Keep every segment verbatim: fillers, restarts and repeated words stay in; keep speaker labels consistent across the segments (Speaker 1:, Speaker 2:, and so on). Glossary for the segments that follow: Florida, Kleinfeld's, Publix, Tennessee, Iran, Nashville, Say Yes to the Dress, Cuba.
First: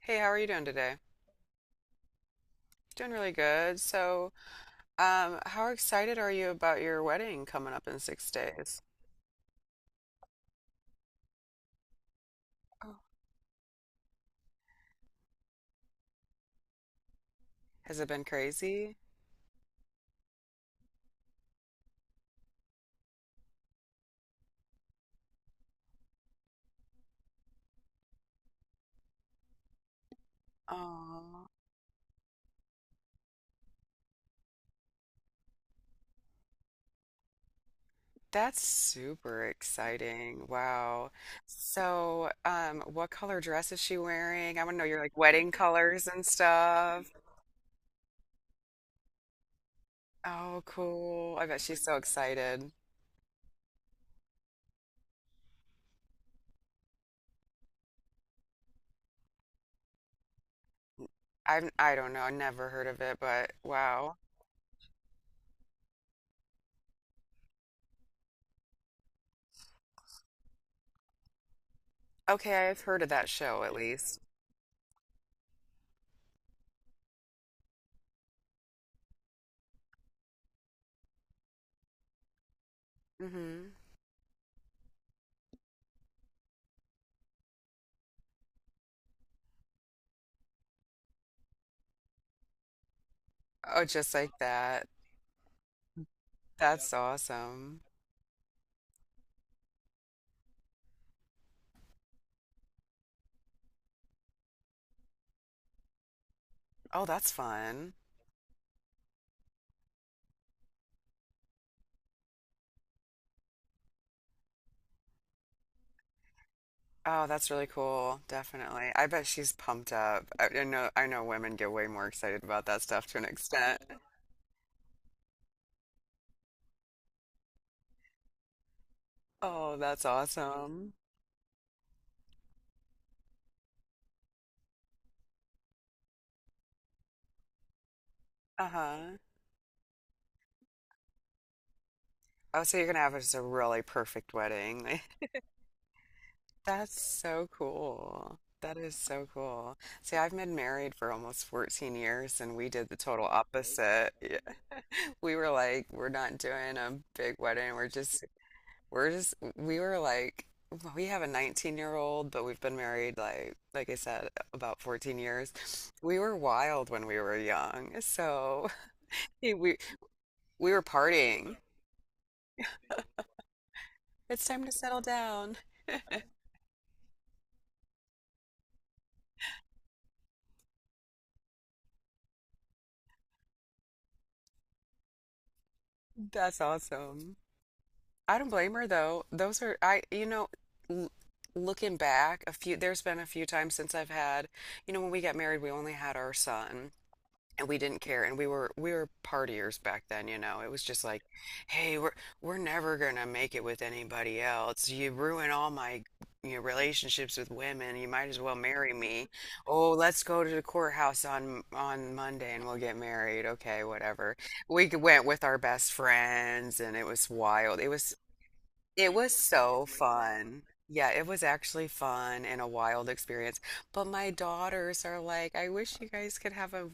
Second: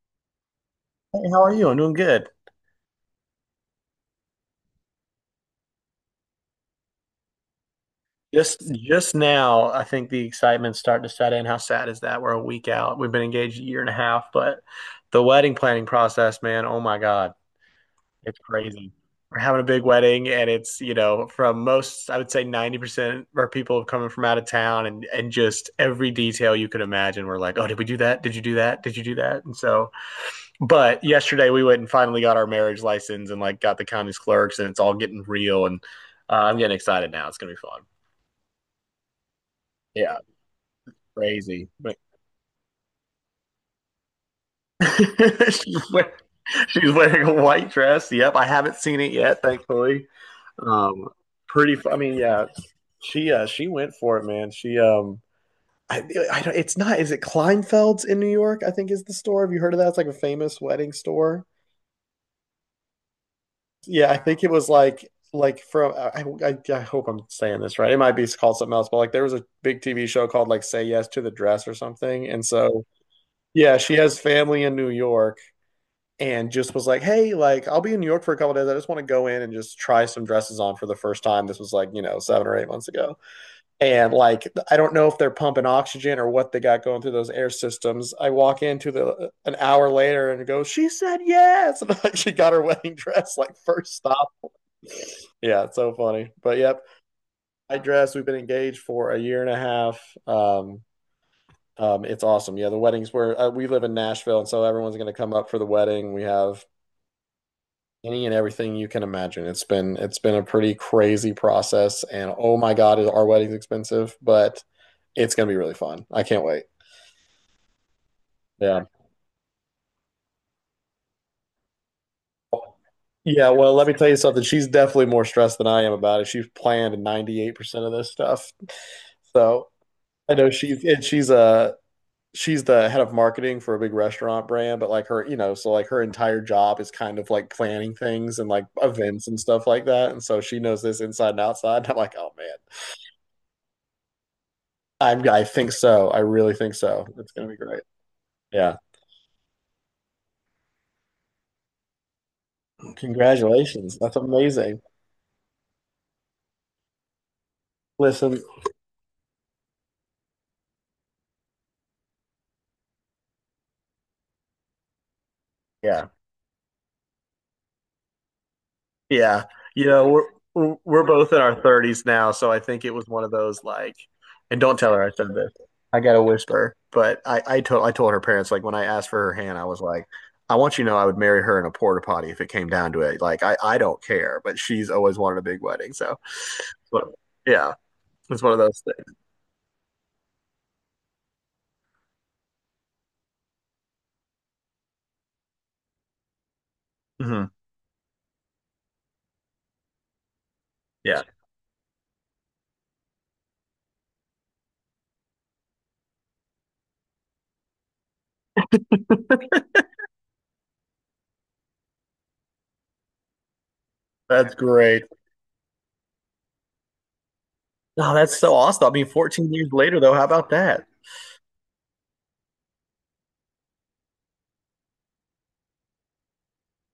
Speaker 1: Hey, how are you doing today?
Speaker 2: Hey, how are you? I'm doing good.
Speaker 1: Doing really good. So, um, how excited are you about your wedding coming up in six
Speaker 2: Just
Speaker 1: days?
Speaker 2: just now, I think the excitement's starting to set in. How sad is that? We're a week
Speaker 1: Oh.
Speaker 2: out. We've been engaged a year and a half, but the wedding planning process, man, oh my God,
Speaker 1: Has it been
Speaker 2: it's crazy.
Speaker 1: crazy?
Speaker 2: We're having a big wedding, and it's, you know, from most, I would say ninety percent of our people coming from out of town and and just every detail you could imagine. We're like, oh, did we do that? Did you do that? Did you do that? And so, but yesterday
Speaker 1: Oh,
Speaker 2: we went and finally got our marriage license and like got the county's clerks, and it's all getting real. And uh, I'm getting excited now. It's gonna be fun.
Speaker 1: that's super
Speaker 2: Yeah,
Speaker 1: exciting. Wow.
Speaker 2: crazy. But
Speaker 1: So, um, what color dress is she wearing? I want to know your like wedding
Speaker 2: she's
Speaker 1: colors
Speaker 2: wearing,
Speaker 1: and
Speaker 2: she's
Speaker 1: stuff.
Speaker 2: wearing a white dress. Yep, I haven't seen it yet, thankfully.
Speaker 1: Oh,
Speaker 2: Um,
Speaker 1: cool. I bet
Speaker 2: pretty.
Speaker 1: she's
Speaker 2: fu- I
Speaker 1: so
Speaker 2: mean, yeah,
Speaker 1: excited.
Speaker 2: she uh, she went for it, man. She um, I, I don't, it's not. Is it Kleinfeld's in New York? I think is the store. Have you heard of that? It's like a famous wedding store.
Speaker 1: I've I don't know, I never heard of it, but
Speaker 2: Yeah,
Speaker 1: wow.
Speaker 2: I think it was like like from. I, I I hope I'm saying this right. It might be called something else, but like there was a big T V show called like Say Yes to the Dress or something, and
Speaker 1: Okay, I've
Speaker 2: so.
Speaker 1: heard of that show at
Speaker 2: Yeah, she has
Speaker 1: least.
Speaker 2: family in New York, and just was like, "Hey, like I'll be in New York for a couple of days. I just want to go in and just try some dresses on for the first time." This was like, you know, seven or eight months ago.
Speaker 1: Hmm.
Speaker 2: And like I don't know if they're pumping oxygen or what they got going through those air systems. I walk into the an hour later and go, "She said yes." And like she got her wedding dress like
Speaker 1: Oh,
Speaker 2: first
Speaker 1: just
Speaker 2: stop.
Speaker 1: like that.
Speaker 2: Yeah, it's so funny. But yep,
Speaker 1: That's
Speaker 2: I
Speaker 1: awesome.
Speaker 2: dress. We've been engaged for a year and a half. Um um, it's awesome. Yeah, the weddings where uh, we live in Nashville, and so everyone's going to come up for the wedding. We have
Speaker 1: Oh, that's fun.
Speaker 2: any and everything you can imagine. It's been it's been a pretty crazy process, and oh my God, is our wedding's expensive, but it's gonna be really fun. I can't wait.
Speaker 1: Oh, that's really cool.
Speaker 2: Yeah.
Speaker 1: Definitely. I bet she's pumped up. I, I know I know women get way more excited about that stuff to an
Speaker 2: Yeah, well,
Speaker 1: extent.
Speaker 2: let me tell you something. She's definitely more stressed than I am about it. She's planned ninety-eight percent of this stuff. So
Speaker 1: Oh, that's
Speaker 2: I know she's
Speaker 1: awesome.
Speaker 2: and she's uh she's the head of marketing for a big restaurant brand, but like her, you know, so like her entire job is kind of like planning things and like
Speaker 1: Uh-huh.
Speaker 2: events and stuff like that. And so she knows this inside and outside. And I'm like, oh man,
Speaker 1: Oh, so you're gonna have just a really perfect wedding.
Speaker 2: I, I think so. I really think
Speaker 1: That's
Speaker 2: so. It's
Speaker 1: so
Speaker 2: gonna be great.
Speaker 1: cool. That
Speaker 2: Yeah.
Speaker 1: is so cool. See, I've been married for almost fourteen years and we did the total
Speaker 2: Congratulations.
Speaker 1: opposite.
Speaker 2: That's
Speaker 1: Yeah.
Speaker 2: amazing.
Speaker 1: We were like, we're not doing a big wedding. We're just
Speaker 2: Listen,
Speaker 1: We're just we were like well, we have a nineteen year old, but we've been married like like I said about fourteen years.
Speaker 2: yeah,
Speaker 1: We were wild when we were young, so
Speaker 2: yeah.
Speaker 1: we
Speaker 2: You know, we're
Speaker 1: we
Speaker 2: we're-
Speaker 1: were
Speaker 2: we're both in our
Speaker 1: partying.
Speaker 2: thirties now, so I think it was one of those like,
Speaker 1: It's
Speaker 2: and
Speaker 1: time to
Speaker 2: don't tell
Speaker 1: settle
Speaker 2: her I said this.
Speaker 1: down.
Speaker 2: I gotta whisper, but I I told I told her parents like when I asked for her hand, I was like, I want you to know I would marry her in a porta potty if it came down to it. Like I I don't care, but she's always wanted a big wedding, so
Speaker 1: That's
Speaker 2: but,
Speaker 1: awesome.
Speaker 2: yeah,
Speaker 1: I
Speaker 2: it's
Speaker 1: don't
Speaker 2: one of
Speaker 1: blame
Speaker 2: those
Speaker 1: her
Speaker 2: things.
Speaker 1: though. Those are I you know l looking back, a few there's been a few times since I've had, you know when we got married we only had our son.
Speaker 2: Hmm.
Speaker 1: And we didn't care and we were we were partiers back then, you know, it was just
Speaker 2: Yeah,
Speaker 1: like, hey, we're we're never gonna make it with anybody else. You ruin all my, you know, relationships with women, you might as well marry me. Oh, let's go to the courthouse on on Monday and we'll get married, okay, whatever.
Speaker 2: that's
Speaker 1: We
Speaker 2: great.
Speaker 1: went with our best friends and it was wild. It was,
Speaker 2: Oh, that's so awesome. I mean,
Speaker 1: it was
Speaker 2: fourteen years
Speaker 1: so
Speaker 2: later, though, how about
Speaker 1: fun.
Speaker 2: that?
Speaker 1: Yeah, it was actually fun and a wild experience. But my daughters are like, I wish you guys could have a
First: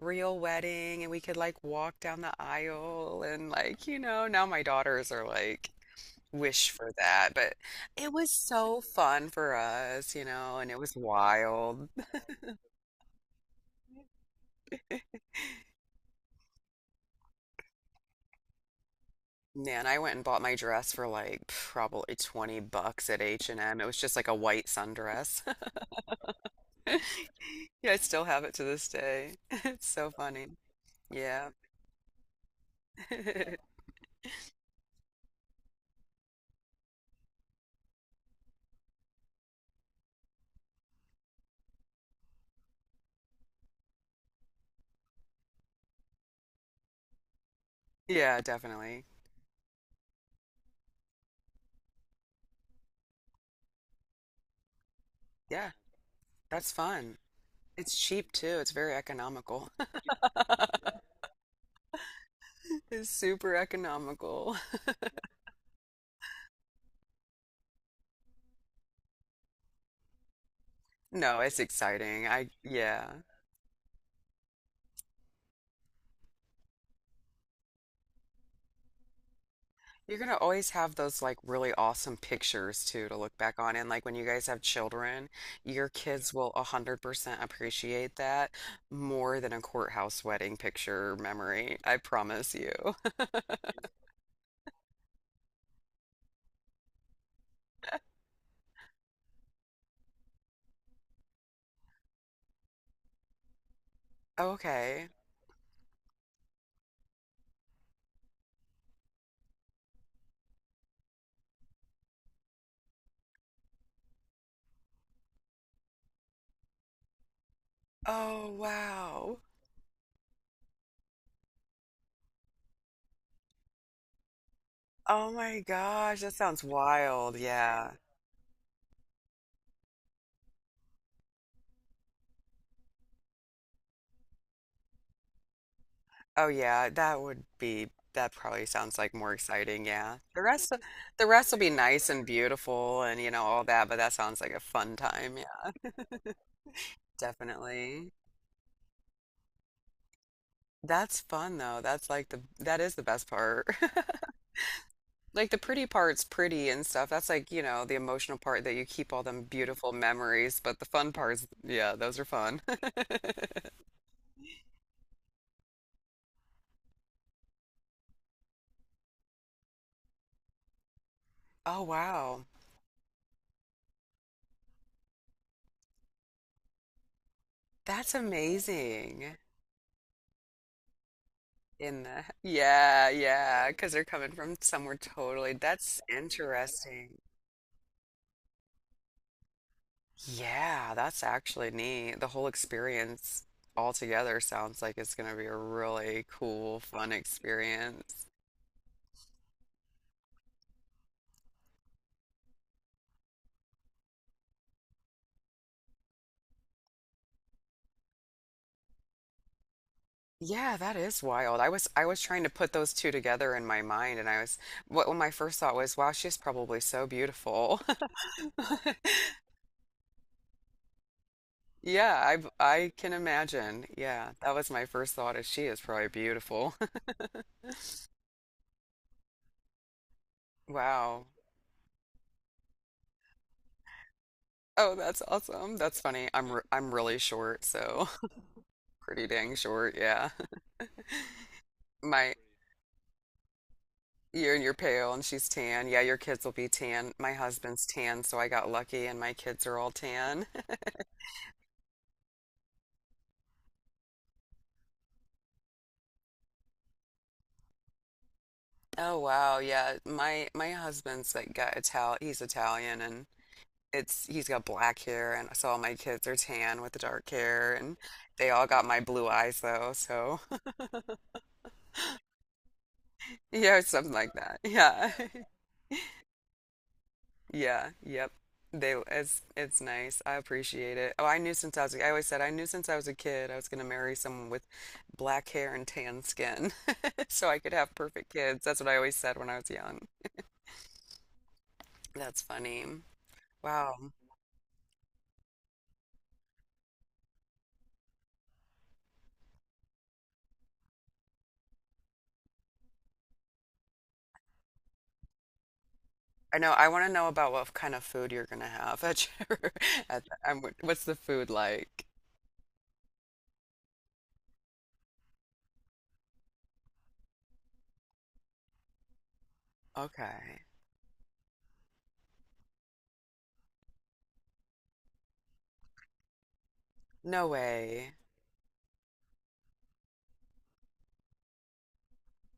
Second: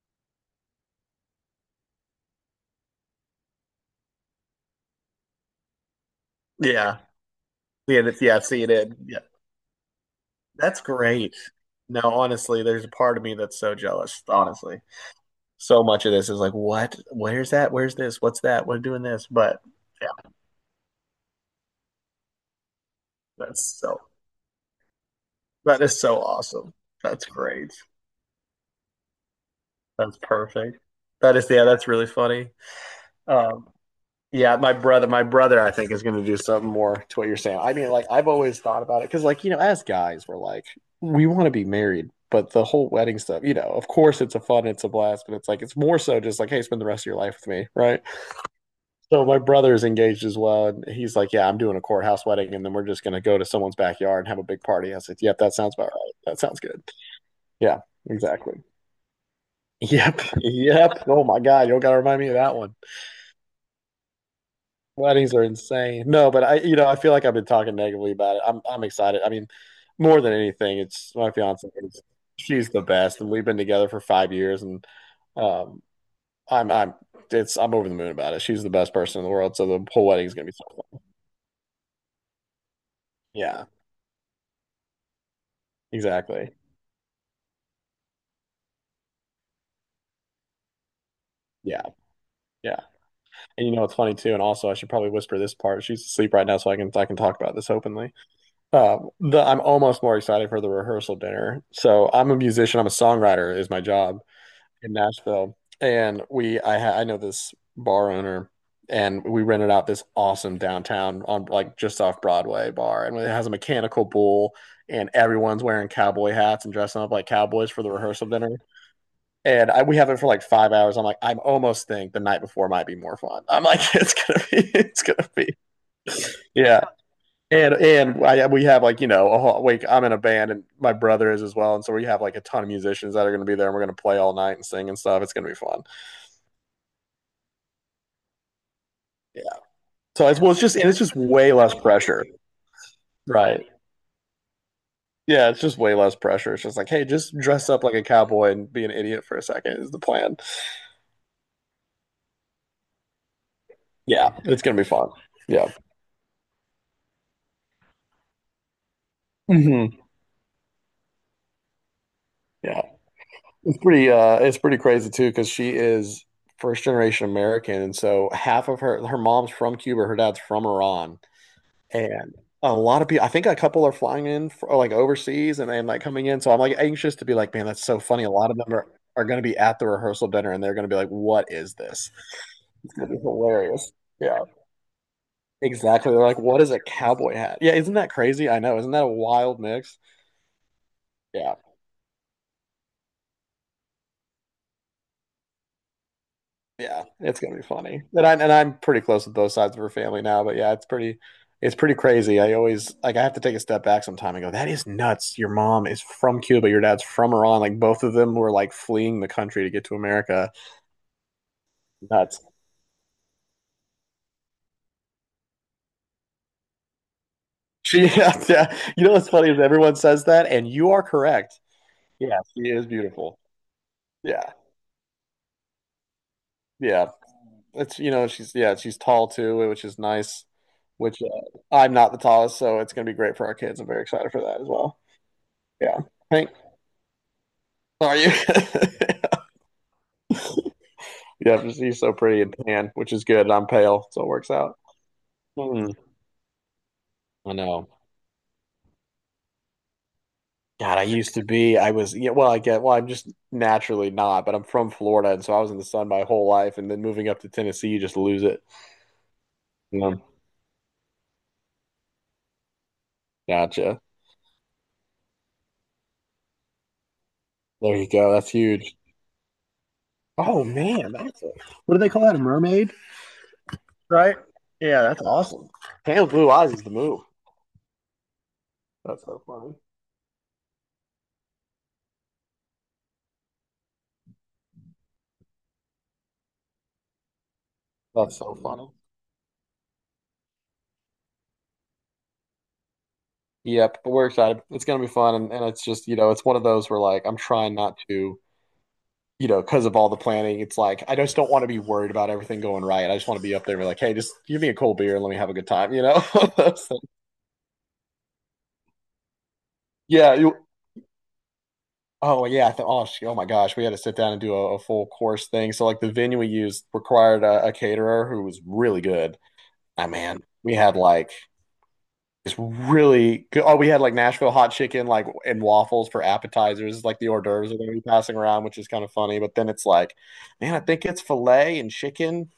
Speaker 1: real wedding and we could like walk down the aisle, and like, you know, now my daughters are like, wish for
Speaker 2: Yeah.
Speaker 1: that. But
Speaker 2: Yeah,
Speaker 1: it
Speaker 2: that's,
Speaker 1: was
Speaker 2: yeah, seeing
Speaker 1: so
Speaker 2: it. Yeah.
Speaker 1: fun for us, you know, and it
Speaker 2: That's
Speaker 1: was
Speaker 2: great.
Speaker 1: wild.
Speaker 2: No, honestly, there's a part of me that's so jealous, honestly. So much of this is like, what? Where's that? Where's this? What's that? We're doing this. But
Speaker 1: Man, I
Speaker 2: yeah,
Speaker 1: went and bought my dress for like probably twenty bucks at
Speaker 2: that's
Speaker 1: H and M. It was
Speaker 2: so,
Speaker 1: just like a white sundress.
Speaker 2: that is so awesome. That's great.
Speaker 1: Yeah, I still have it to this day. It's so
Speaker 2: That's
Speaker 1: funny.
Speaker 2: perfect. That is,
Speaker 1: Yeah.
Speaker 2: yeah, that's really funny. Um, Yeah, my brother, my brother, I think is going to do something more to what you're saying. I mean, like I've always thought about it because, like you know, as guys, we're like we want to be married, but the whole wedding stuff, you know, of course it's a fun, it's a blast, but it's like it's more so just like, hey, spend the rest of your life with me, right?
Speaker 1: Yeah, definitely.
Speaker 2: So my brother is engaged as well, and he's like, yeah, I'm doing a courthouse wedding, and then we're just going to go to someone's backyard and have a big party. I said, yep, that
Speaker 1: Yeah,
Speaker 2: sounds about right. That sounds
Speaker 1: that's
Speaker 2: good.
Speaker 1: fun.
Speaker 2: Yeah,
Speaker 1: It's cheap
Speaker 2: exactly.
Speaker 1: too. It's very economical.
Speaker 2: Yep, yep. Oh my God, you don't got to remind me of that one.
Speaker 1: It's super economical.
Speaker 2: Weddings are insane. No, but I, you know, I feel like I've been talking negatively about it. I'm, I'm excited. I mean, more than anything, it's my
Speaker 1: No, it's
Speaker 2: fiance. is-
Speaker 1: exciting. I,
Speaker 2: She's the
Speaker 1: yeah.
Speaker 2: best, and we've been together for five years, and um, I'm, I'm, it's, I'm over the moon about it. She's the best person in the world, so the whole
Speaker 1: You're
Speaker 2: wedding's
Speaker 1: gonna
Speaker 2: gonna be so
Speaker 1: always have
Speaker 2: fun.
Speaker 1: those like really awesome pictures too to look back
Speaker 2: Yeah,
Speaker 1: on. And like when you guys have children, your kids will
Speaker 2: exactly.
Speaker 1: one hundred percent appreciate that more than a courthouse wedding picture memory.
Speaker 2: Yeah,
Speaker 1: I promise you.
Speaker 2: yeah. And you know, what's funny too. And also, I should probably whisper this part. She's asleep right now, so I can, I can talk about this openly. Uh, the, I'm almost more excited for the rehearsal dinner. So I'm a musician. I'm a songwriter is my job. In
Speaker 1: Okay.
Speaker 2: Nashville, and we I ha I know this bar owner, and we rented out this awesome downtown on like just off Broadway bar, and it has a mechanical bull, and everyone's wearing cowboy hats and dressing up like cowboys for the rehearsal
Speaker 1: Oh,
Speaker 2: dinner.
Speaker 1: wow.
Speaker 2: And I, we have it for like five hours. I'm like, I almost think the night before might be more fun. I'm like, it's gonna be, it's gonna
Speaker 1: Oh
Speaker 2: be,
Speaker 1: my gosh, that sounds
Speaker 2: yeah.
Speaker 1: wild.
Speaker 2: And
Speaker 1: Yeah.
Speaker 2: and I, we have like you know a whole like I'm in a band and my brother is as well, and so we have like a ton of musicians that are gonna be there. And We're gonna play all night and sing and stuff. It's gonna be fun.
Speaker 1: Oh yeah, that would be, that probably sounds like more
Speaker 2: Yeah.
Speaker 1: exciting, yeah.
Speaker 2: So it's
Speaker 1: The
Speaker 2: well, it's
Speaker 1: rest
Speaker 2: just
Speaker 1: of,
Speaker 2: and it's just
Speaker 1: the rest
Speaker 2: way
Speaker 1: will be
Speaker 2: less
Speaker 1: nice
Speaker 2: pressure,
Speaker 1: and beautiful and you know all
Speaker 2: right?
Speaker 1: that, but that sounds like a fun time. Yeah,
Speaker 2: Yeah, it's just way less pressure. It's just like, hey, just dress up like a
Speaker 1: definitely.
Speaker 2: cowboy and be an idiot for a second is the plan.
Speaker 1: That's fun though. That's like the that is the best part.
Speaker 2: Yeah, it's gonna be fun.
Speaker 1: Like the
Speaker 2: Yeah,
Speaker 1: pretty part's pretty and stuff. That's like, you know, the emotional part that you keep all them beautiful
Speaker 2: hmm
Speaker 1: memories, but the fun parts, yeah, those are fun.
Speaker 2: yeah, it's pretty. Uh, it's pretty crazy too because she is first generation American, and so half of her her mom's from Cuba, her dad's from Iran.
Speaker 1: Oh
Speaker 2: And
Speaker 1: wow.
Speaker 2: a lot of people, I think a couple are flying in for, like overseas and then like coming in. So I'm like anxious to be like, man, that's so
Speaker 1: That's
Speaker 2: funny. A lot of them are, are
Speaker 1: amazing.
Speaker 2: going to be at the rehearsal dinner and they're going to be like, what is
Speaker 1: In
Speaker 2: this?
Speaker 1: the
Speaker 2: It's
Speaker 1: yeah,
Speaker 2: going to be
Speaker 1: yeah, because
Speaker 2: hilarious.
Speaker 1: they're coming
Speaker 2: Yeah,
Speaker 1: from somewhere totally. That's
Speaker 2: exactly. They're like, what is a
Speaker 1: interesting.
Speaker 2: cowboy hat? Yeah, isn't that crazy? I know. Isn't that a wild mix?
Speaker 1: Yeah, that's
Speaker 2: Yeah.
Speaker 1: actually neat. The whole experience altogether sounds like it's going to be a really cool,
Speaker 2: Yeah,
Speaker 1: fun
Speaker 2: it's gonna be funny.
Speaker 1: experience.
Speaker 2: And I and I'm pretty close with both sides of her family now, but yeah, it's pretty it's pretty crazy. I always like I have to take a step back sometime and go, that is nuts. Your mom is from Cuba, your dad's from Iran. Like both of them were like fleeing the country to get to America.
Speaker 1: Yeah, that is wild. I was I was
Speaker 2: Nuts.
Speaker 1: trying to put those two together in my mind, and I was, what what my first thought was, wow, she's probably so beautiful.
Speaker 2: She yeah, yeah. You know what's funny is everyone says that and you are correct.
Speaker 1: Yeah,
Speaker 2: Yeah, she
Speaker 1: I
Speaker 2: is
Speaker 1: I can
Speaker 2: beautiful.
Speaker 1: imagine. Yeah,
Speaker 2: Yeah.
Speaker 1: that was my first thought is she is probably beautiful.
Speaker 2: Yeah. It's you know, she's yeah, she's tall too, which is nice. Which
Speaker 1: Wow.
Speaker 2: uh, I'm not the tallest, so it's gonna be great for our kids. I'm very excited for that as
Speaker 1: Oh,
Speaker 2: well.
Speaker 1: that's awesome.
Speaker 2: Yeah.
Speaker 1: That's funny. I'm
Speaker 2: Hank,
Speaker 1: re I'm really short, so
Speaker 2: are you?
Speaker 1: pretty dang short. Yeah.
Speaker 2: Yeah, he's so
Speaker 1: My
Speaker 2: pretty and tan, which is good. I'm pale, so it works
Speaker 1: you're you're
Speaker 2: out.
Speaker 1: pale and she's tan.
Speaker 2: Hmm,
Speaker 1: Yeah, your kids will be tan. My
Speaker 2: I
Speaker 1: husband's
Speaker 2: know.
Speaker 1: tan, so I got lucky and my kids are all tan.
Speaker 2: God, I used to be. I was. Yeah, well, I get. Well, I'm just naturally not, but I'm from Florida, and so I was in the sun my whole life, and then moving up to Tennessee, you just lose it.
Speaker 1: Oh wow, yeah.
Speaker 2: Mm,
Speaker 1: My my husband's like got Ital he's Italian and
Speaker 2: gotcha.
Speaker 1: it's he's got black hair and so all my kids are tan with dark hair
Speaker 2: There
Speaker 1: and
Speaker 2: you go. That's
Speaker 1: they all got
Speaker 2: huge.
Speaker 1: my blue eyes though, so
Speaker 2: Oh man, that's a, what do they call that? A mermaid,
Speaker 1: yeah, something like
Speaker 2: right?
Speaker 1: that.
Speaker 2: Yeah,
Speaker 1: Yeah.
Speaker 2: that's awesome. Pale blue eyes is the move.
Speaker 1: Yeah, yep. They,
Speaker 2: That's
Speaker 1: it's
Speaker 2: so funny.
Speaker 1: it's nice. I appreciate it. Oh, I knew since I was I always said I knew since I was a kid I was going to marry someone with black hair and tan skin so I could have perfect
Speaker 2: That's so
Speaker 1: kids. That's what
Speaker 2: funny.
Speaker 1: I always said when I was young. That's funny.
Speaker 2: Yep, but
Speaker 1: Wow.
Speaker 2: we're excited. It's gonna be fun, and, and it's just, you know, it's one of those where like I'm trying not to, you know, because of all the planning, it's like I just don't want to be worried about everything going right. I just want to be up there and be like, hey, just give me a cold beer and let me have a good time, you know?
Speaker 1: I know. I
Speaker 2: So,
Speaker 1: want to know about what kind of food you're going to have at your at
Speaker 2: yeah.
Speaker 1: the,
Speaker 2: You,
Speaker 1: um, what's the food like?
Speaker 2: oh yeah. I thought, oh, sh- oh my gosh, we had to sit down and do a, a full course thing. So like the venue we used required a, a caterer who was really good. Ah man,
Speaker 1: Okay.
Speaker 2: we had like It's really good. Oh, we had like Nashville hot chicken, like and waffles for appetizers, like the hors
Speaker 1: No
Speaker 2: d'oeuvres are going to be
Speaker 1: way.
Speaker 2: passing around, which is kind of funny. But then it's like, man, I think it's filet and chicken.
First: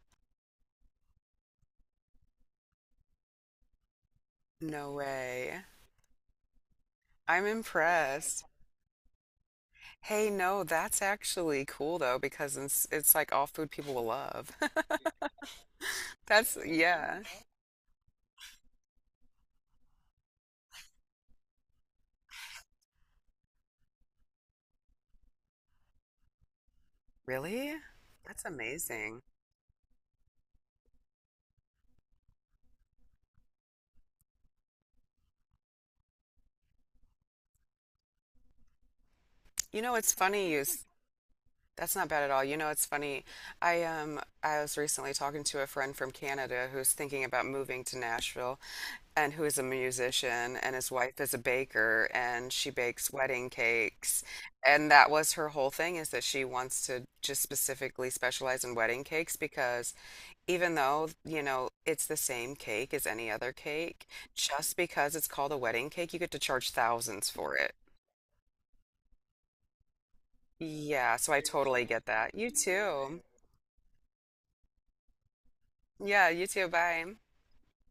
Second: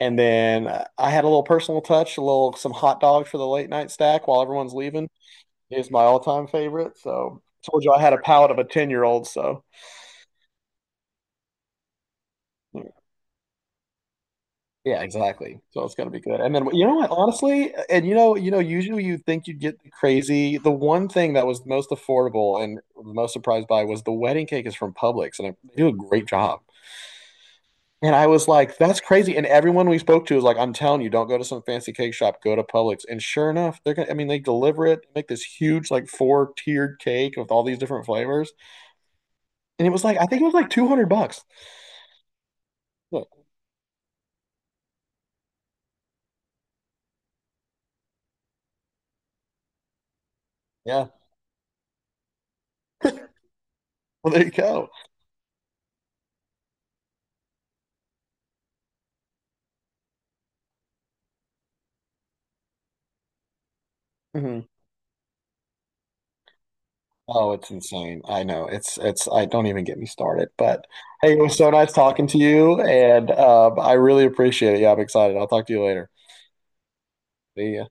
Speaker 2: And then uh, I had a little personal touch, a little some hot dogs for the late night stack while everyone's
Speaker 1: No
Speaker 2: leaving.
Speaker 1: way.
Speaker 2: It's my all time favorite. So
Speaker 1: I'm
Speaker 2: I told you I had a
Speaker 1: impressed.
Speaker 2: palate of a ten year old. So
Speaker 1: Hey, no, that's actually cool though because it's it's like all food people will love.
Speaker 2: yeah, exactly. So it's gonna be good. And
Speaker 1: That's
Speaker 2: then you know what,
Speaker 1: yeah.
Speaker 2: honestly, and you know, you know, usually you think you'd get the crazy. The one thing that was the most affordable and the most surprised by was the wedding cake is from Publix, and they do a great job.
Speaker 1: Really?
Speaker 2: And I
Speaker 1: That's
Speaker 2: was like, that's
Speaker 1: amazing.
Speaker 2: crazy. And everyone we spoke to was like, I'm telling you, don't go to some fancy cake shop, go to Publix. And sure enough, they're gonna, I mean, they deliver it, make this huge, like four tiered cake with all these different flavors.
Speaker 1: You
Speaker 2: And it
Speaker 1: know,
Speaker 2: was
Speaker 1: it's
Speaker 2: like, I think it
Speaker 1: funny
Speaker 2: was
Speaker 1: you
Speaker 2: like
Speaker 1: s-
Speaker 2: two hundred bucks.
Speaker 1: That's not bad at all. You know, it's funny.
Speaker 2: Look,
Speaker 1: I um I was recently talking to a friend from Canada who's thinking about moving to Nashville and who is a musician and his
Speaker 2: yeah,
Speaker 1: wife is a baker and she bakes wedding cakes.
Speaker 2: well, there you
Speaker 1: And
Speaker 2: go.
Speaker 1: that was her whole thing is that she wants to just specifically specialize in wedding cakes because even though, you know, it's the same cake as any other cake,
Speaker 2: Mhm.
Speaker 1: just because it's called a wedding cake, you get to charge thousands
Speaker 2: Oh,
Speaker 1: for
Speaker 2: it's
Speaker 1: it.
Speaker 2: insane. I know. It's it's I don't even get me started. But
Speaker 1: Yeah, so
Speaker 2: hey,
Speaker 1: I
Speaker 2: it was so
Speaker 1: totally
Speaker 2: nice
Speaker 1: get
Speaker 2: talking
Speaker 1: that.
Speaker 2: to
Speaker 1: You
Speaker 2: you
Speaker 1: too.
Speaker 2: and um, I really appreciate it. Yeah, I'm excited. I'll talk to you later.
Speaker 1: Yeah, you too. Bye.
Speaker 2: See ya.